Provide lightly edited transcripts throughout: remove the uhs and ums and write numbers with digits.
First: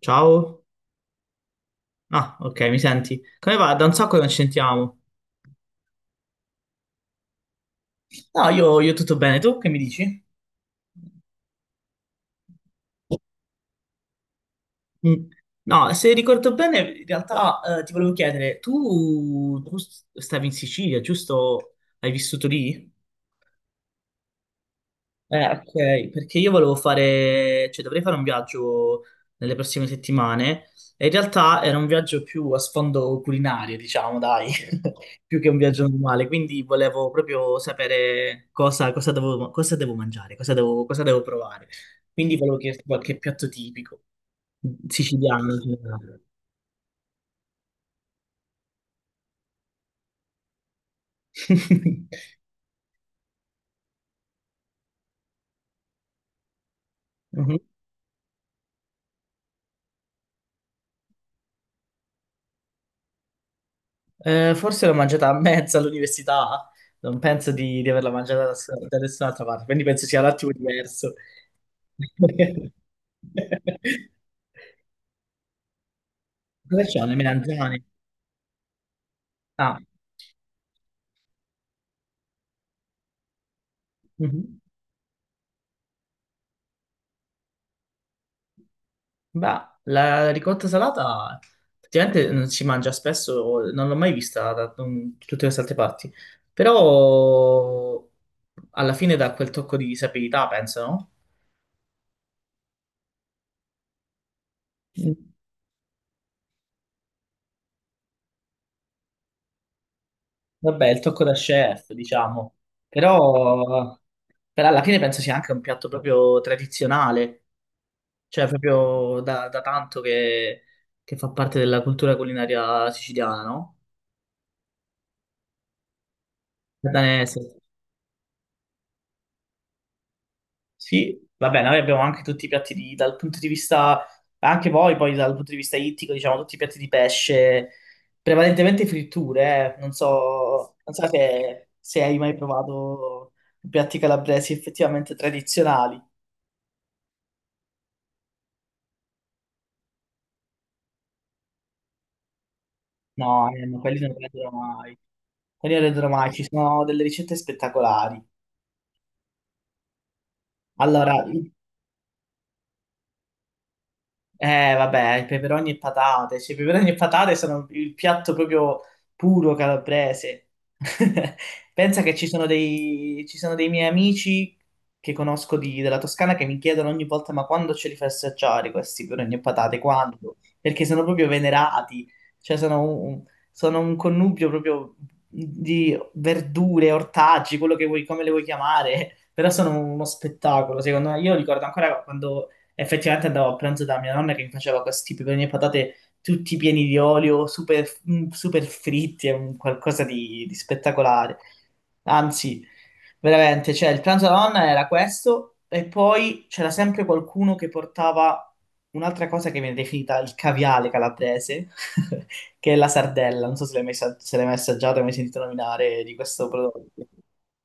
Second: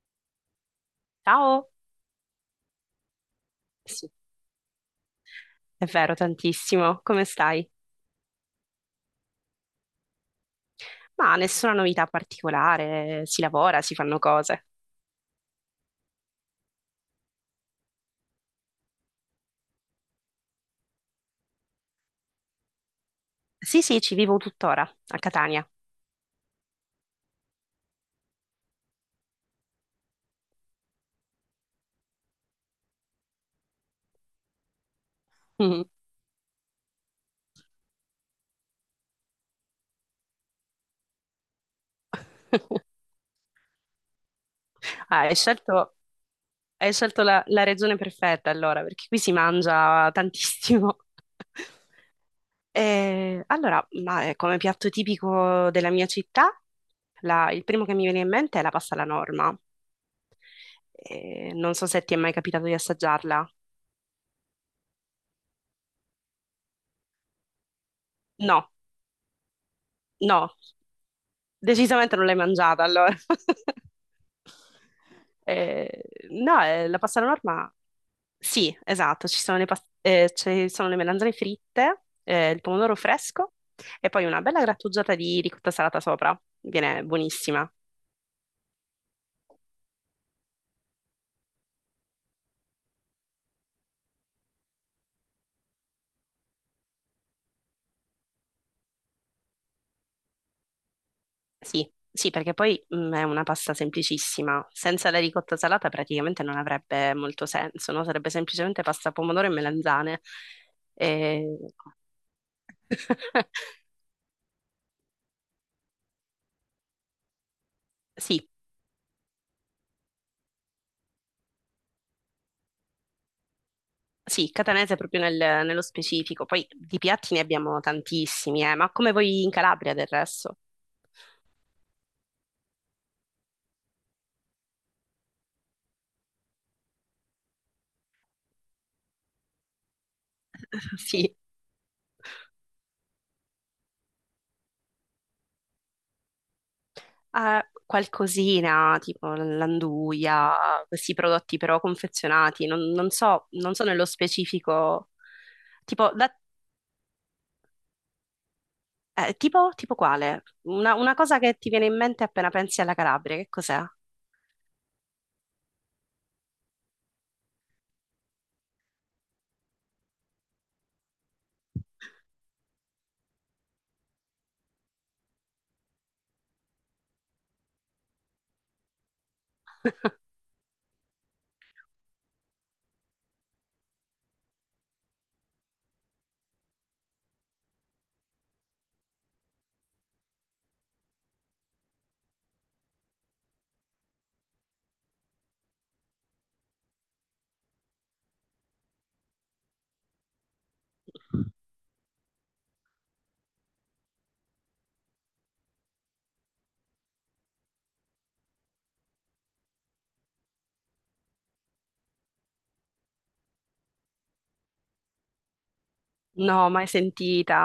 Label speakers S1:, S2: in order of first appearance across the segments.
S1: Ciao.
S2: Ciao,
S1: Ah, ok, mi senti? Come va? Da un
S2: sì,
S1: sacco che non ci sentiamo.
S2: è vero, tantissimo. Come stai?
S1: No, io tutto bene, tu che mi dici?
S2: Ma nessuna novità particolare, si lavora, si fanno cose.
S1: Mm. No, se ricordo bene, in realtà ti volevo chiedere, tu stavi in Sicilia, giusto? Hai vissuto lì?
S2: Sì, sì, ci vivo tuttora, a Catania.
S1: Ok, perché io volevo fare, cioè dovrei fare un viaggio nelle prossime settimane e in realtà era un viaggio più a sfondo culinario, diciamo, dai, più che un
S2: Mm.
S1: viaggio normale, quindi volevo proprio sapere cosa devo mangiare, cosa devo provare. Quindi volevo chiederti qualche piatto tipico
S2: Ah, hai
S1: siciliano in
S2: scelto,
S1: generale.
S2: hai scelto la regione perfetta allora, perché qui si mangia tantissimo. Allora, ma, come piatto tipico della mia città,
S1: Mhm.
S2: il primo che mi viene in mente è la pasta alla norma. Non so se ti è mai capitato di assaggiarla.
S1: Forse l'ho mangiata a mezzo all'università, non penso di averla mangiata
S2: No,
S1: da nessun'altra parte, quindi penso sia un
S2: no.
S1: attimo diverso.
S2: Decisamente non l'hai mangiata allora. Eh, no,
S1: Cosa
S2: la
S1: c'ho? Le
S2: pasta alla norma,
S1: melanzane?
S2: sì, esatto, ci sono le,
S1: Ah,
S2: pas- eh, ci sono le melanzane fritte, il pomodoro fresco e poi
S1: mhm.
S2: una bella grattugiata di ricotta salata sopra. Viene buonissima.
S1: Beh, la ricotta salata effettivamente non si mangia spesso, non l'ho mai vista da tutte queste altre parti, però alla fine dà quel tocco di sapidità, penso, no?
S2: Sì, sì, perché poi è una pasta semplicissima. Senza
S1: Mm.
S2: la ricotta salata praticamente non avrebbe molto senso, no? Sarebbe semplicemente pasta pomodoro e melanzane.
S1: Vabbè, il tocco da
S2: E-
S1: chef, diciamo, però, però alla fine penso sia anche un piatto proprio tradizionale. Cioè,
S2: Sì,
S1: proprio da tanto che fa parte della cultura culinaria siciliana, no?
S2: sì, catanese proprio nello specifico, poi di piatti
S1: Danese.
S2: ne abbiamo tantissimi, ma come voi in Calabria del resto?
S1: Sì, va bene, noi abbiamo anche tutti i piatti di, dal punto di vista, anche voi poi dal punto di vista ittico, diciamo, tutti i piatti di pesce, prevalentemente fritture, eh. Non so, non so
S2: Sì,
S1: se, se hai mai provato piatti calabresi effettivamente tradizionali.
S2: qualcosina tipo l'anduia, questi prodotti però confezionati, non, non so,
S1: No,
S2: non
S1: ma
S2: so
S1: quelli
S2: nello
S1: non rendono mai.
S2: specifico,
S1: Quelli non rendono
S2: tipo,
S1: mai,
S2: da-
S1: ci sono delle ricette spettacolari.
S2: tipo quale? Una
S1: Allora,
S2: cosa che ti viene in mente appena pensi alla Calabria, che cos'è?
S1: Vabbè, i peperoni e patate. Cioè, i peperoni e patate sono il piatto proprio puro calabrese. Pensa che ci sono dei miei amici che conosco della Toscana che mi chiedono ogni volta: ma quando ce li fai assaggiare questi peperoni e patate? Quando? Perché sono proprio venerati. Cioè, sono un connubio proprio di verdure, ortaggi, quello che vuoi, come le vuoi chiamare. Però sono uno spettacolo, secondo me. Io ricordo ancora quando effettivamente andavo a pranzo da mia nonna che mi faceva questi peperoni e patate tutti pieni di olio, super, super fritti, è un qualcosa di spettacolare. Anzi, veramente, cioè il pranzo della nonna era questo e poi c'era sempre qualcuno che portava un'altra cosa che viene definita il caviale calabrese, che è la sardella. Non so se l'hai mai se l'hai mai assaggiato, hai mai sentito nominare di questo
S2: No,
S1: prodotto.
S2: mai sentita,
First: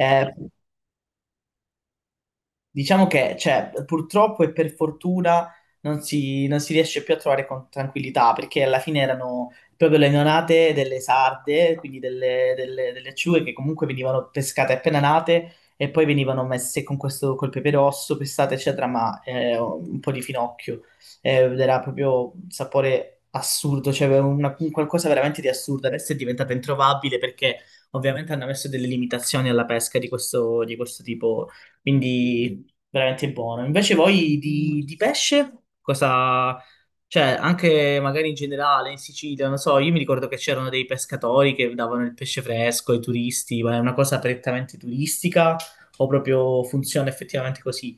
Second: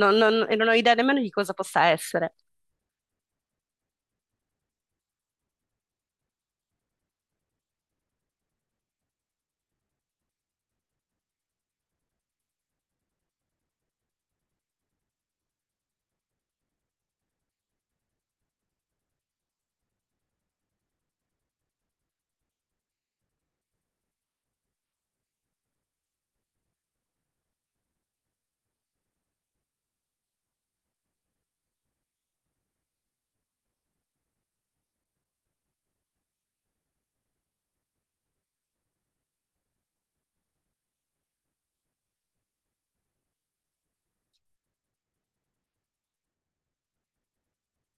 S2: e non ho idea nemmeno di cosa possa essere.
S1: Diciamo che, cioè, purtroppo e per fortuna non si riesce più a trovare con tranquillità, perché alla fine erano proprio le neonate delle sarde, quindi delle acciughe che comunque venivano pescate appena nate e poi venivano messe con questo, col pepe rosso, pestate, eccetera, ma un po' di finocchio. Ed era proprio un sapore assurdo, cioè un qualcosa veramente di assurdo. Adesso è diventata introvabile perché ovviamente hanno messo delle limitazioni alla pesca di questo tipo. Quindi veramente buono. Invece voi di pesce, cosa... Cioè, anche magari in generale in Sicilia, non so, io mi ricordo che c'erano dei pescatori che davano il pesce fresco ai turisti, ma è una cosa prettamente turistica o proprio funziona effettivamente così?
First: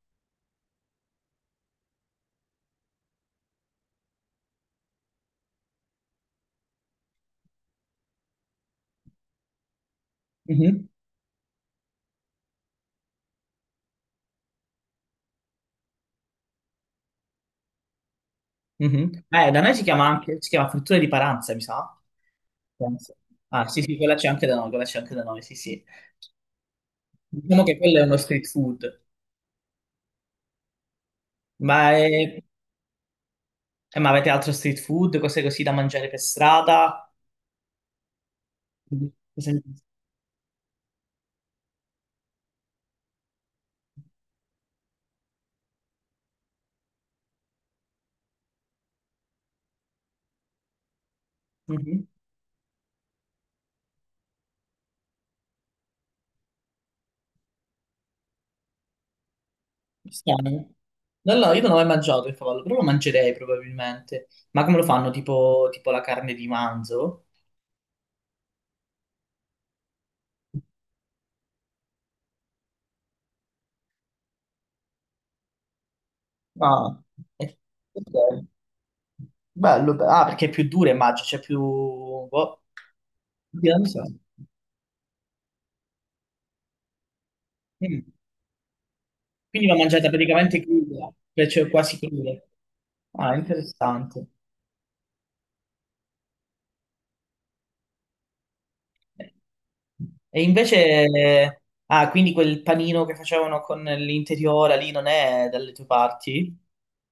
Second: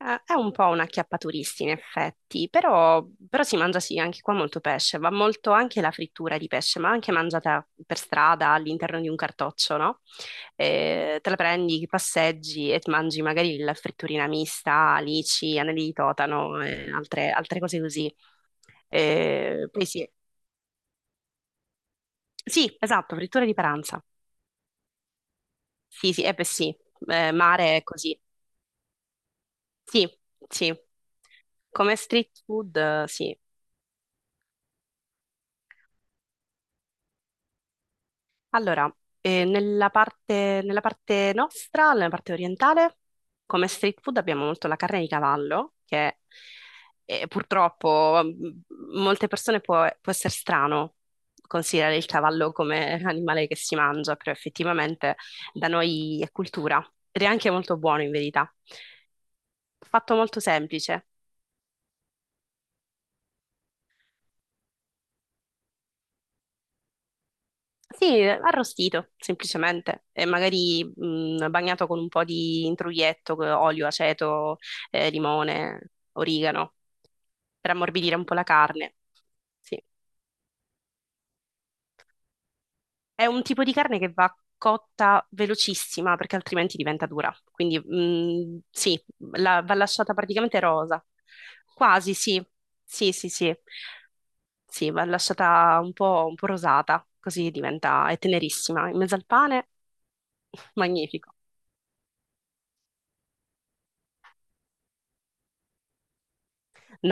S2: È un po' una acchiappaturisti in effetti, però si mangia sì, anche qua molto pesce, va molto anche la frittura di pesce, ma anche mangiata per strada all'interno di un cartoccio, no?
S1: Mhm,
S2: Te la prendi, passeggi e ti mangi magari la fritturina mista, alici, anelli di totano e altre cose così.
S1: mhm. Da noi si
S2: Poi
S1: chiama
S2: sì,
S1: anche, si chiama frittura di Paranza, mi sa.
S2: sì, esatto,
S1: Penso.
S2: frittura di
S1: Ah, sì, sì,
S2: paranza.
S1: quella c'è anche da noi, quella c'è anche da noi, sì, sì.
S2: Sì, sì, eh beh sì.
S1: Diciamo
S2: Mare
S1: che
S2: è
S1: quello è uno
S2: così.
S1: street food.
S2: Sì, sì,
S1: Ma,
S2: come
S1: è-
S2: street food, sì.
S1: ma avete altro street food, cose così da mangiare per strada?
S2: Allora,
S1: Cosa ne pensi?
S2: nella parte nostra, nella parte orientale, come street food abbiamo molto la carne di cavallo, che purtroppo molte persone può essere strano considerare
S1: Mhm.
S2: il cavallo come animale che si mangia, però effettivamente da noi è cultura ed è anche molto buono in verità. Fatto molto
S1: Strano.
S2: semplice.
S1: No, no, io non ho mai mangiato il cavallo, però lo mangerei probabilmente. Ma come lo fanno? Tipo la carne di manzo?
S2: Sì, arrostito semplicemente, e magari bagnato con un po' di intruglietto, olio, aceto, limone, origano,
S1: Ah, eh,
S2: per ammorbidire un po' la
S1: ok.
S2: carne. Sì.
S1: Bello, ah, perché è più dura, immagino, c'è più... boh,
S2: È un tipo di
S1: io non lo
S2: carne
S1: so.
S2: che va cotta velocissima perché altrimenti diventa dura. Quindi
S1: Mm.
S2: sì,
S1: Quindi
S2: va
S1: va mangiata
S2: lasciata
S1: praticamente
S2: praticamente rosa.
S1: cruda, cioè quasi
S2: Quasi,
S1: cruda.
S2: sì. Sì, sì,
S1: Ah,
S2: sì.
S1: interessante.
S2: Sì, va lasciata un po' rosata, così diventa, è tenerissima. In mezzo al pane,
S1: E
S2: magnifico.
S1: invece, ah, quindi quel panino che facevano con l'interiora lì non è dalle tue parti?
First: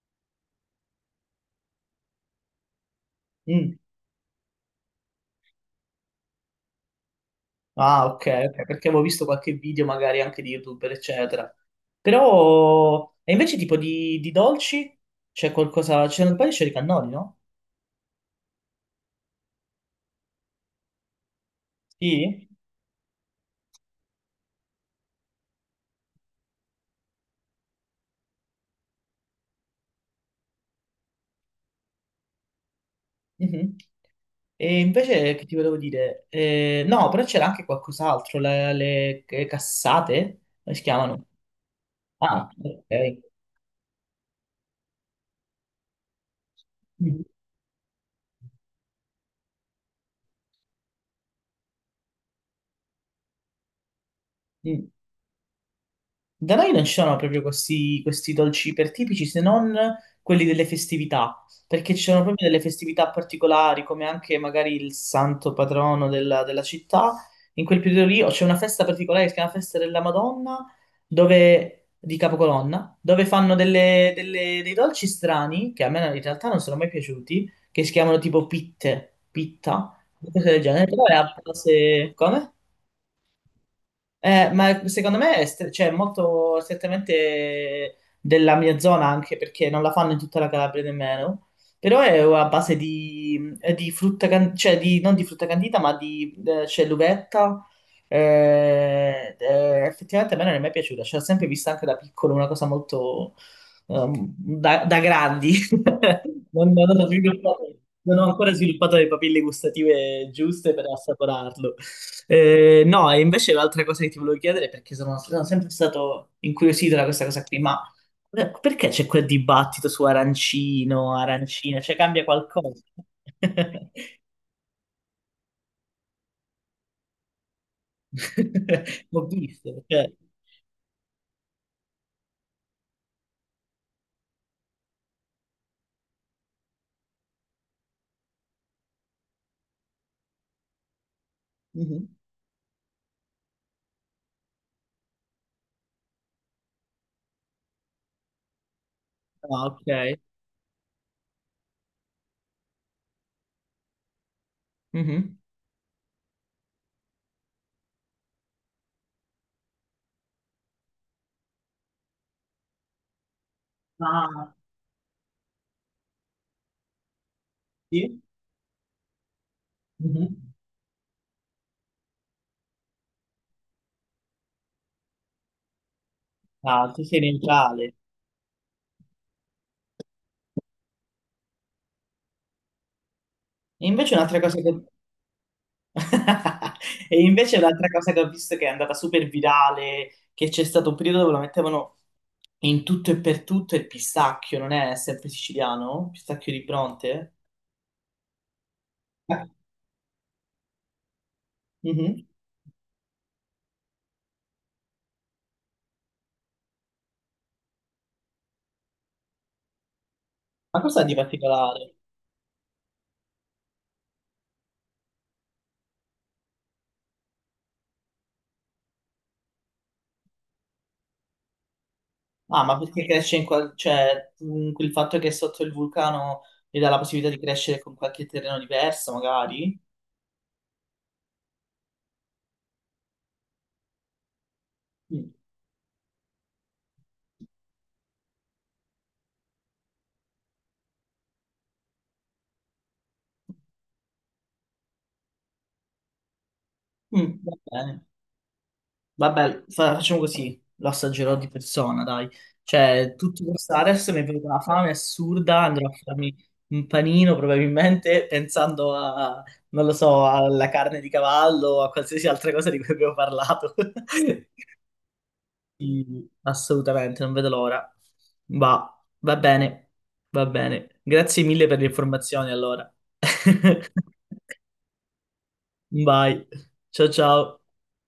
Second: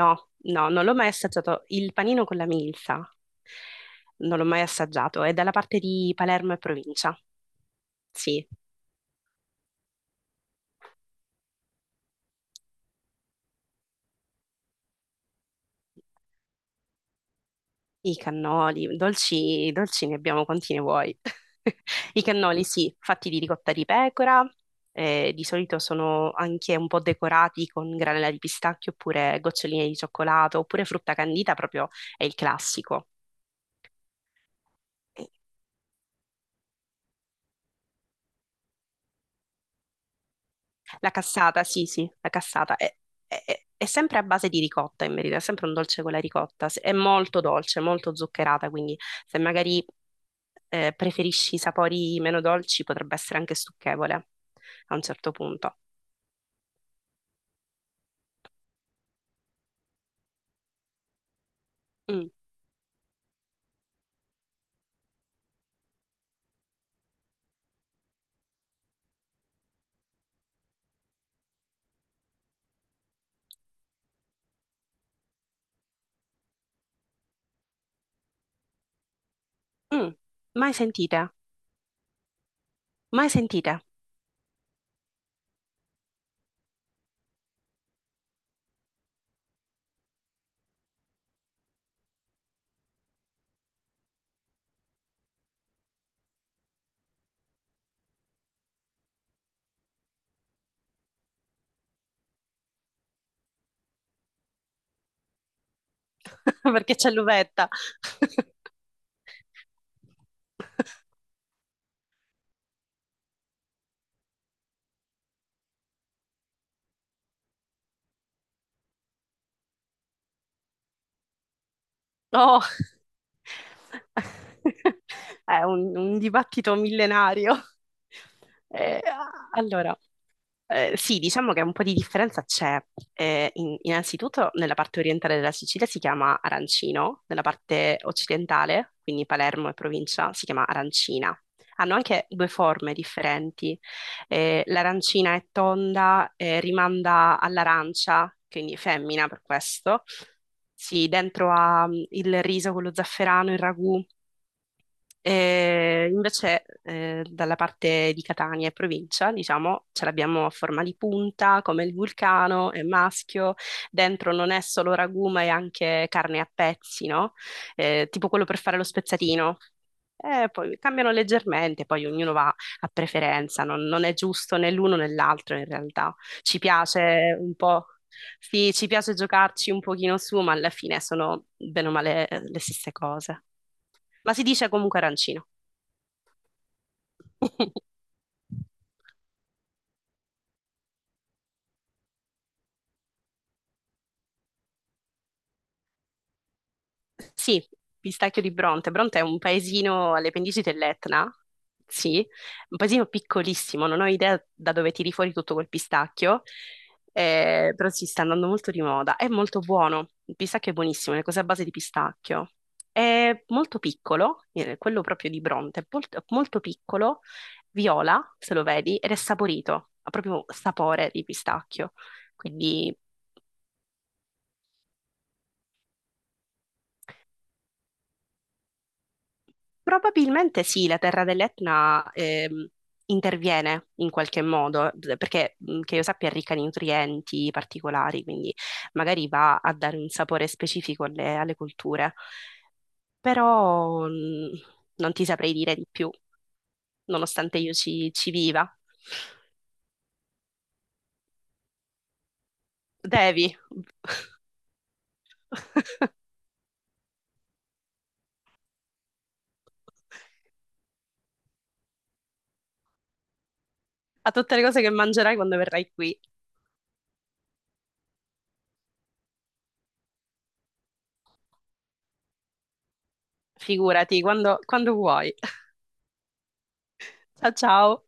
S2: No, no, non l'ho mai assaggiato. Il panino con la milza
S1: Mm.
S2: non l'ho mai assaggiato. È dalla parte di Palermo e provincia.
S1: Ah, ok,
S2: Sì,
S1: ok, perché avevo visto qualche video magari anche di YouTuber, eccetera. Però, e invece tipo di dolci? C'è qualcosa, c'è un paio di cannoli, no?
S2: i cannoli, dolci, dolci ne abbiamo quanti ne vuoi. I
S1: Sì?
S2: cannoli, sì, fatti di ricotta di pecora. Di solito sono anche un po' decorati con granella di pistacchio oppure goccioline di cioccolato oppure frutta candita, proprio è il classico.
S1: Mhm. E invece che ti volevo dire? No, però c'era anche qualcos'altro, le cassate, come si
S2: La
S1: chiamano?
S2: cassata, sì, sì, la
S1: Ah,
S2: cassata. È,
S1: ok.
S2: è- è è sempre a base di ricotta, in verità, è sempre un dolce con la ricotta. È
S1: Mm.
S2: molto dolce, molto zuccherata, quindi se magari preferisci i sapori meno dolci potrebbe essere anche stucchevole
S1: Mm.
S2: a un certo punto.
S1: Da noi non ci sono proprio questi dolci ipertipici se non quelli delle festività, perché ci sono
S2: Mm,
S1: proprio delle festività particolari, come anche magari il santo patrono della città. In quel periodo lì o c'è una festa particolare che si chiama Festa della Madonna, dove, di Capocolonna, dove fanno dei dolci strani, che a me in realtà non sono mai piaciuti, che si chiamano tipo pitta,
S2: mm.
S1: cose del
S2: Mai
S1: genere. Però è
S2: sentite?
S1: a base... Come?
S2: Mai sentite?
S1: Ma secondo me è cioè, molto strettamente della mia zona anche perché non la fanno in tutta la Calabria nemmeno, però è a base di frutta, cioè di, non di frutta candita ma di c'è l'uvetta. Eh, effettivamente a me non è mai piaciuta, cioè, l'ho sempre vista anche da piccolo, una cosa molto da grandi. Non, non
S2: Perché
S1: ho
S2: c'è l'uvetta.
S1: sviluppato- non ho ancora sviluppato le papille gustative giuste per assaporarlo. No, e invece l'altra cosa che ti volevo chiedere, perché sono sempre stato incuriosito da questa cosa qui, ma perché c'è quel dibattito su arancino, arancina? Cioè cambia
S2: Oh!
S1: qualcosa?
S2: È un dibattito millenario.
S1: L'ho
S2: Ah.
S1: visto,
S2: Allora,
S1: cioè.
S2: Sì, diciamo che un po' di differenza c'è. Innanzitutto nella parte orientale della Sicilia si chiama arancino, nella parte occidentale, quindi Palermo e provincia, si chiama arancina. Hanno
S1: Mhm.
S2: anche due forme differenti. L'arancina è tonda, rimanda all'arancia, quindi femmina per
S1: Ah, ok.
S2: questo. Sì, dentro ha il riso, quello zafferano, il ragù,
S1: Mhm.
S2: invece, dalla parte di Catania e provincia, diciamo, ce l'abbiamo a forma di punta, come il vulcano, è maschio, dentro non
S1: Ah,
S2: è solo ragù, ma è anche carne a pezzi, no?
S1: sì.
S2: Tipo quello per fare lo spezzatino.
S1: Mhm.
S2: Poi cambiano leggermente, poi ognuno va a preferenza, non è giusto né l'uno né l'altro in realtà. Ci
S1: Ah, tu sei
S2: piace un po',
S1: neutrale.
S2: sì, ci piace giocarci un pochino su, ma alla fine sono bene o male le stesse cose.
S1: E invece
S2: Ma
S1: un'altra
S2: si
S1: cosa
S2: dice
S1: che...
S2: comunque arancino.
S1: E invece l'altra cosa che ho visto che è andata super virale, che c'è stato un periodo dove lo mettevano in tutto e per tutto, è il pistacchio, non è sempre siciliano? Pistacchio di Bronte?
S2: Sì, pistacchio di Bronte. Bronte è un
S1: Ah,
S2: paesino alle pendici dell'Etna,
S1: mhm.
S2: sì, un paesino piccolissimo, non ho idea da dove tiri fuori tutto quel pistacchio, però si sta andando molto di moda. È molto buono, il pistacchio è
S1: Ma cosa di
S2: buonissimo, le cose a base di
S1: particolare?
S2: pistacchio. È molto piccolo, quello proprio di Bronte, è molto, molto piccolo, viola, se lo vedi, ed è saporito, ha proprio sapore di pistacchio.
S1: Ah, ma
S2: Quindi
S1: perché cresce in qual... cioè, il fatto che è sotto il vulcano gli dà la possibilità di crescere con qualche terreno diverso, magari?
S2: probabilmente sì, la terra dell'Etna interviene in qualche modo,
S1: Mm.
S2: perché che io sappia è ricca di nutrienti particolari, quindi magari va a dare un sapore specifico alle colture, però non ti saprei dire di più,
S1: Mm, va
S2: nonostante io
S1: bene.
S2: ci viva.
S1: Vabbè, facciamo così, lo assaggerò di persona, dai. Cioè, tutti
S2: Devi,
S1: questi adesso mi è venuta una fame assurda, andrò a farmi un panino probabilmente pensando a, non lo so, alla carne di cavallo o a qualsiasi altra cosa di cui abbiamo parlato.
S2: a tutte le cose che mangerai quando verrai qui,
S1: Sì, assolutamente, non vedo l'ora. Va bene, va bene. Grazie mille per le informazioni, allora.
S2: figurati, quando vuoi.
S1: Vai, ciao
S2: Ciao
S1: ciao.
S2: ciao!